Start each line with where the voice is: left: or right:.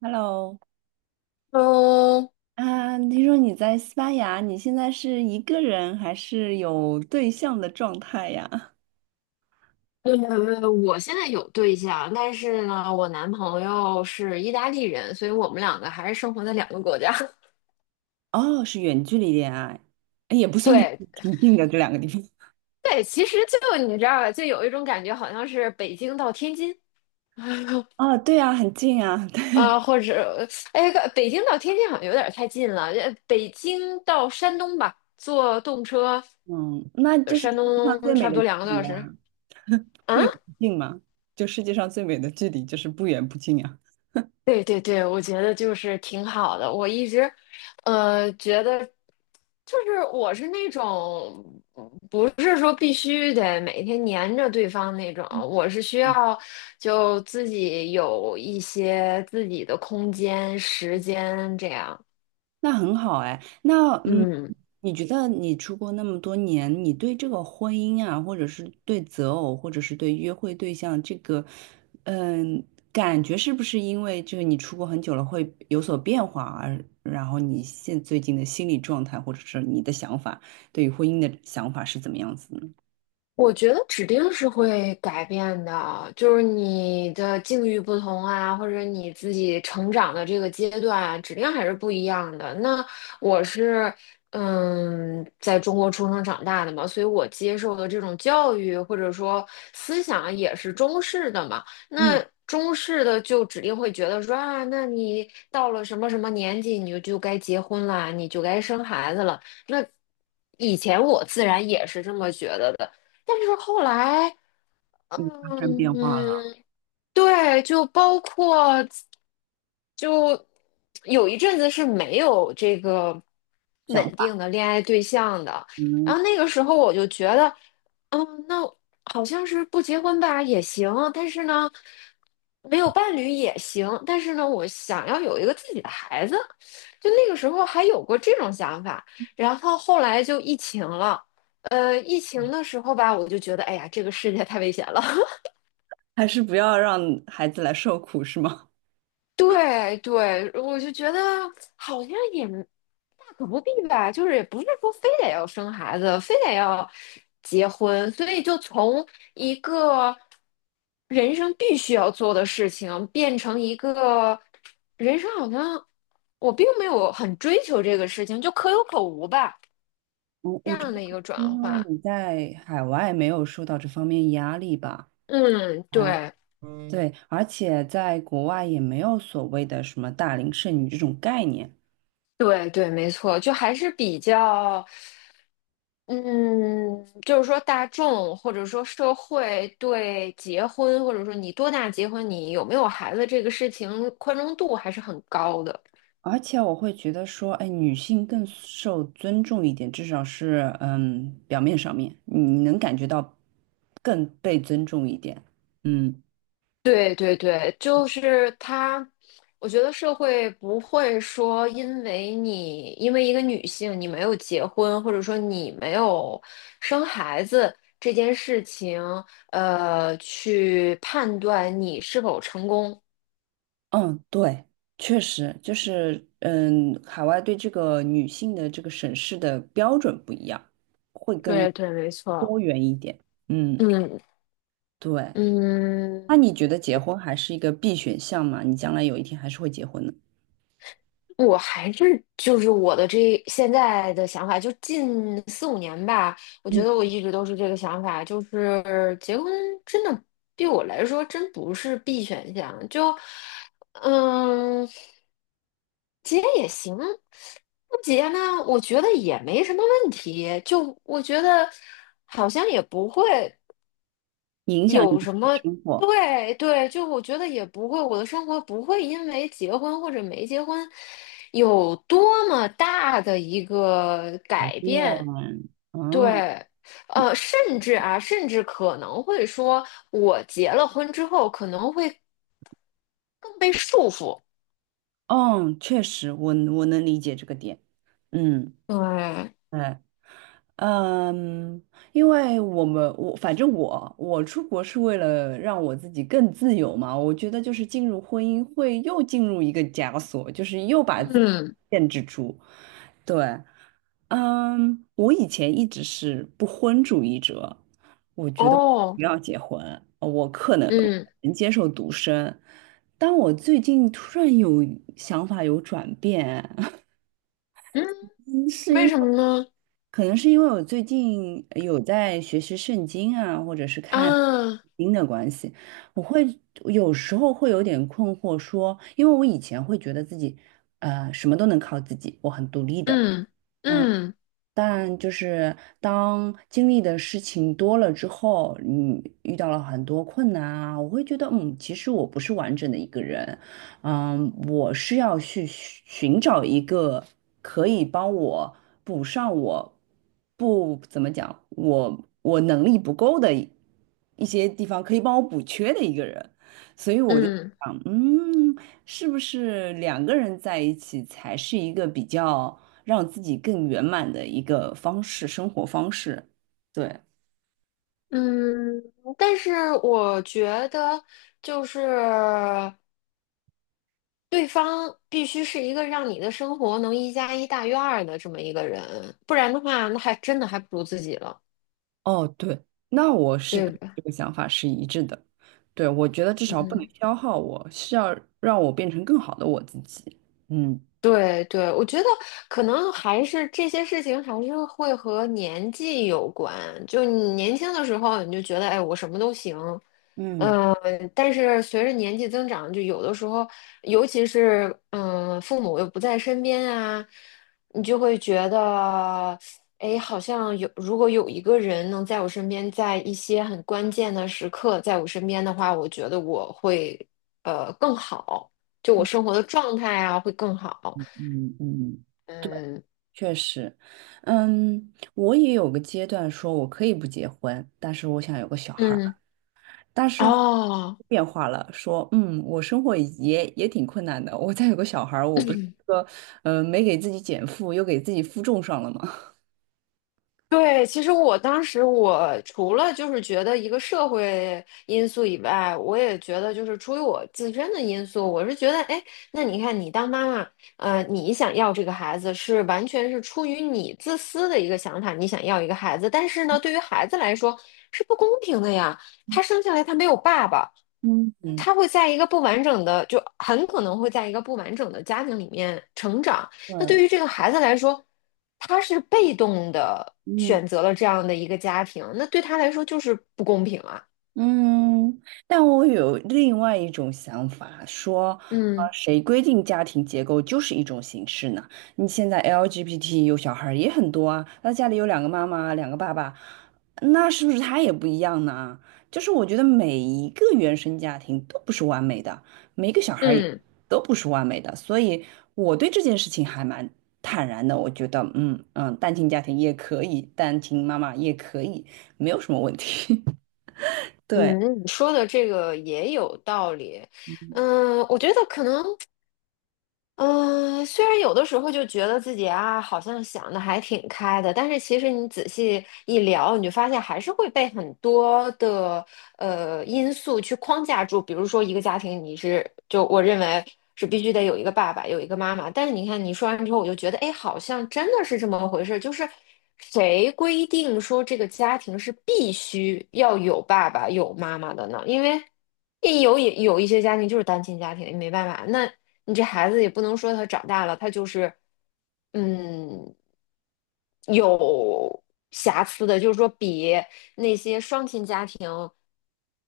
right: Hello，
left: 嗯。
right: 听说你在西班牙，你现在是一个人还是有对象的状态呀？
left: 呃，我现在有对象，但是呢，我男朋友是意大利人，所以我们两个还是生活在两个国家。
right: 哦，是远距离恋爱，哎也不 算 远
left: 对，
right: 距离，挺近的这两个地方。
left: 对，其实就你知道吧，就有一种感觉，好像是北京到天津，
right: 哦，对啊，很近啊，对，
left: 啊，或者，哎，北京到天津好像有点太近了，北京到山东吧，坐动车，
right: 嗯，那就是
left: 山
right: 世界上最
left: 东
right: 美
left: 差不
right: 的
left: 多
right: 距
left: 两个多小
right: 离
left: 时。
right: 啊。不
left: 啊。
right: 远不近嘛，就世界上最美的距离就是不远不近呀。
left: 对对对，我觉得就是挺好的。我一直，觉得就是我是那种不是说必须得每天黏着对方那种，我是需要就自己有一些自己的空间、时间这样。
right: 那很好哎，那嗯，
left: 嗯。
right: 你觉得你出国那么多年，你对这个婚姻啊，或者是对择偶，或者是对约会对象这个，嗯，感觉是不是因为就是你出国很久了会有所变化而，然后你现最近的心理状态，或者是你的想法，对于婚姻的想法是怎么样子呢？
left: 我觉得指定是会改变的，就是你的境遇不同啊，或者你自己成长的这个阶段啊，指定还是不一样的。那我是，在中国出生长大的嘛，所以我接受的这种教育或者说思想也是中式的嘛。那
right: 嗯，
left: 中式的就指定会觉得说啊，那你到了什么什么年纪，你就就该结婚啦，你就该生孩子了。那以前我自然也是这么觉得的。但是后来，
right: 你发生变化了，
left: 嗯，对，就包括就有一阵子是没有这个
right: 想
left: 稳定
right: 法，
left: 的恋爱对象的，然
right: 嗯，
left: 后那个时候我就觉得，那好像是不结婚吧也行，但是呢，没有伴侣也行，但是呢，我想要有一个自己的孩子，就那个时候还有过这种想法，然后后来就疫情了，疫情的时候吧，我就觉得，哎呀，这个世界太危险了。
right: 还是不要让孩子来受苦，是吗？
left: 对对，我就觉得好像也大可不必吧，就是也不是说非得要生孩子，非得要结婚，所以就从一个人生必须要做的事情，变成一个人生好像我并没有很追求这个事情，就可有可无吧，
right: 我
left: 这
right: 我觉
left: 样
right: 得
left: 的一
right: 还
left: 个
right: 是
left: 转
right: 因为
left: 换。
right: 你在海外没有受到这方面压力吧。
left: 嗯，
right: 哎，
left: 对，
right: 对，而且在国外也没有所谓的什么大龄剩女这种概念，
left: 对对，没错，就还是比较，嗯，就是说大众或者说社会对结婚，或者说你多大结婚，你有没有孩子这个事情宽容度还是很高的。
right: 而且我会觉得说，哎，女性更受尊重一点，至少是嗯，表面上面你能感觉到更被尊重一点。嗯
left: 对对对，就是他，我觉得社会不会说因为一个女性你没有结婚，或者说你没有生孩子这件事情，去判断你是否成功。
right: 嗯，对，确实就是嗯，海外对这个女性的这个审视的标准不一样。
left: 对对，没错。
right: 嗯，
left: 嗯
right: 对。
left: 嗯，
right: 那你觉得结婚还是一个必选项吗？你将来有一天还是会结婚的，
left: 我还是就是我的这现在的想法，就近四五年吧，我觉
right: 嗯，
left: 得我一直都是这个想法，就是结婚真的对我来说真不是 B 选项，就嗯，结也行，不结呢，我觉得也没什么问题，就我觉得好像也不会。
right: 影响你
left: 有
right: 的
left: 什么？
right: 生活
left: 对对，就我觉得也不会，我的生活不会因为结婚或者没结婚有多么大的一个
right: 改
left: 改
right: 变。
left: 变。
right: 嗯，
left: 对，甚至可能会说，我结了婚之后可能会更被束缚。
right: 哦，确实，我能理解这个点。嗯，
left: 对，
right: 对，嗯，因为我反正我出国是为了让我自己更自由嘛。我觉得就是进入婚姻会又进入一个枷锁，就是又把自己
left: 嗯，
right: 限制住。对。嗯，我以前一直是不婚主义者，我觉得
left: 哦，
right: 不要结婚，我可能
left: 嗯
right: 能接受独身，但我最近突然有想法有转变，
left: 嗯，
right: 嗯是因
left: 为
right: 为
left: 什么呢？
right: 可能是因为我最近有在学习圣经啊，或者是看
left: 啊，
right: 经的关系，我会有时候会有点困惑说，因为我以前会觉得自己什么都能靠自己，我很独立的。
left: 嗯嗯
right: 但就是当经历的事情多了之后，你遇到了很多困难啊，我会觉得，嗯，其实我不是完整的一个人，嗯，我是要去寻找一个可以帮我补上我不怎么讲，我能力不够的一些地方，可以帮我补缺的一个人，所以我就
left: 嗯。
right: 想，嗯，是不是两个人在一起才是一个比较。让自己更圆满的一个方式，生活方式。对，
left: 嗯，但是我觉得，就是对方必须是一个让你的生活能一加一大于二的这么一个人，不然的话，那还真的还不如自己了，
right: 哦，对，那我是
left: 对
right: 跟
left: 吧？
right: 这个想法是一致的。对，我觉得至少不能
left: 嗯，
right: 消耗我，是要让我变成更好的我自己。嗯，
left: 对对，我觉得可能还是这些事情还是会和年纪有关。就你年轻的时候，你就觉得，哎，我什么都行，
right: 嗯
left: 嗯，但是随着年纪增长，就有的时候，尤其是父母又不在身边啊，你就会觉得，哎，好像有，如果有一个人能在我身边，在一些很关键的时刻在我身边的话，我觉得我会更好，就我生活的状态啊会更好。
right: 嗯嗯，
left: 嗯
right: 确实，嗯，我也有个阶段说我可以不结婚，但是我想有个小孩儿。
left: 嗯，
right: 但是后
left: 哦，
right: 变化了，说嗯，我生活也挺困难的，我再有个小孩儿，我不是说没给自己减负，又给自己负重上了吗？
left: 对，其实我当时除了就是觉得一个社会因素以外，我也觉得就是出于我自身的因素，我是觉得，哎，那你看你当妈妈，你想要这个孩子是完全是出于你自私的一个想法，你想要一个孩子，但是呢，对于孩子来说是不公平的呀，他生下来他没有爸爸，
right: 嗯嗯，
left: 他会在一个不完整的，就很可能会在一个不完整的家庭里面成长。
right: 对，
left: 那对于这个孩子来说，他是被动的选择了这样的一个家庭，那对他来说就是不公平啊。
right: 嗯，但我有另外一种想法，说，
left: 嗯
right: 谁规定家庭结构就是一种形式呢？你现在 LGBT 有小孩儿也很多啊，那家里有两个妈妈，两个爸爸，那是不是他也不一样呢？就是我觉得每一个原生家庭都不是完美的，每一个小孩儿也
left: 嗯
right: 都不是完美的，所以我对这件事情还蛮坦然的。我觉得，嗯嗯，单亲家庭也可以，单亲妈妈也可以，没有什么问题。对。
left: 嗯，你说的这个也有道理。嗯，我觉得可能，嗯，虽然有的时候就觉得自己啊，好像想的还挺开的，但是其实你仔细一聊，你就发现还是会被很多的因素去框架住，比如说一个家庭，你是就我认为是必须得有一个爸爸，有一个妈妈。但是你看你说完之后，我就觉得，哎，好像真的是这么回事，就是谁规定说这个家庭是必须要有爸爸有妈妈的呢？因为也有一些家庭就是单亲家庭，没办法，那你这孩子也不能说他长大了，他就是嗯有瑕疵的，就是说比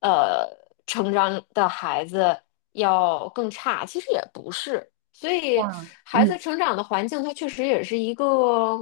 left: 呃成长的孩子要更差，其实也不是。所以
right: 哇，
left: 孩子
right: 嗯，
left: 成长的环境，它确实也是一个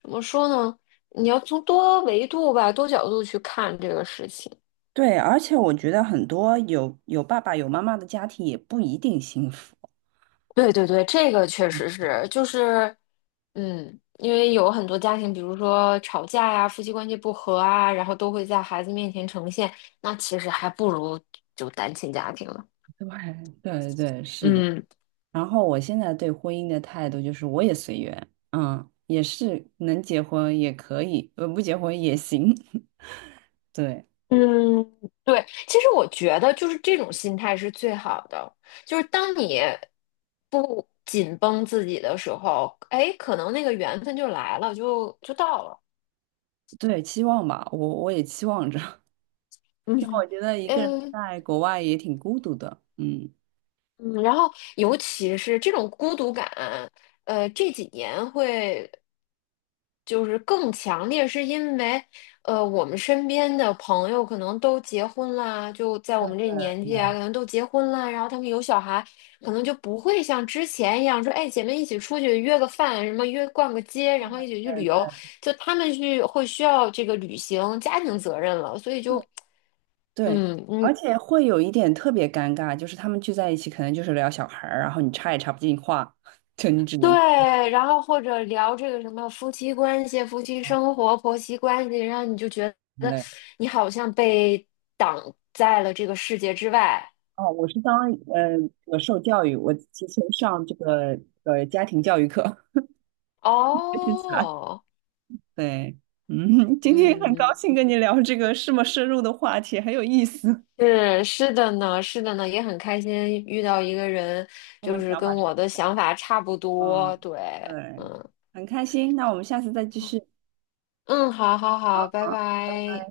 left: 怎么说呢？你要从多维度吧、多角度去看这个事情。
right: 对，而且我觉得很多有爸爸有妈妈的家庭也不一定幸福。
left: 对对对，这个确实是，就是，因为有很多家庭，比如说吵架呀、夫妻关系不和啊，然后都会在孩子面前呈现，那其实还不如就单亲家庭了。
right: 对对对，是的，
left: 嗯。
right: 然后我现在对婚姻的态度就是，我也随缘，嗯，也是能结婚也可以，不结婚也行。对
left: 嗯，对，其实我觉得就是这种心态是最好的，就是当你不紧绷自己的时候，哎，可能那个缘分就来了，就到了。
right: 对，期望吧，我也期望着，
left: 嗯
right: 因为我觉得一个人
left: 嗯
right: 在国外也挺孤独的，嗯，
left: 嗯，然后尤其是这种孤独感，这几年会就是更强烈，是因为我们身边的朋友可能都结婚啦，就在我们这年纪啊，可能都结婚啦，然后他们有小孩，可能就不会像之前一样说，哎，姐妹一起出去约个饭，什么约逛个街，然后一起去旅游，就他们去会需要这个履行家庭责任了，所以
right: 对，
left: 就。
right: 对，而
left: 嗯，
right: 且会有一点特别尴尬，就是他们聚在一起，可能就是聊小孩儿，然后你插也插不进话，就你只能。
left: 对，然后或者聊这个什么夫妻关系、夫妻生活、婆媳关系，然后你就觉
right: 现
left: 得
right: 在
left: 你好像被挡在了这个世界之外。
right: 哦，我是当呃，我受教育，我提前上这个家庭教育课，学习起来。
left: 哦，
right: 对，嗯，今天很高
left: 嗯，
right: 兴跟你聊这个这么深入的话题，很有意思。
left: 是的呢，是的呢，也很开心遇到一个人，
right: 我
left: 就
right: 们的
left: 是
right: 想法
left: 跟
right: 差
left: 我的
right: 不
left: 想法差不
right: 多，
left: 多。
right: 嗯，
left: 对，
right: 对，
left: 嗯
right: 很开心。那我们下次再继续。
left: 嗯，好好好，拜
right: 好
left: 拜。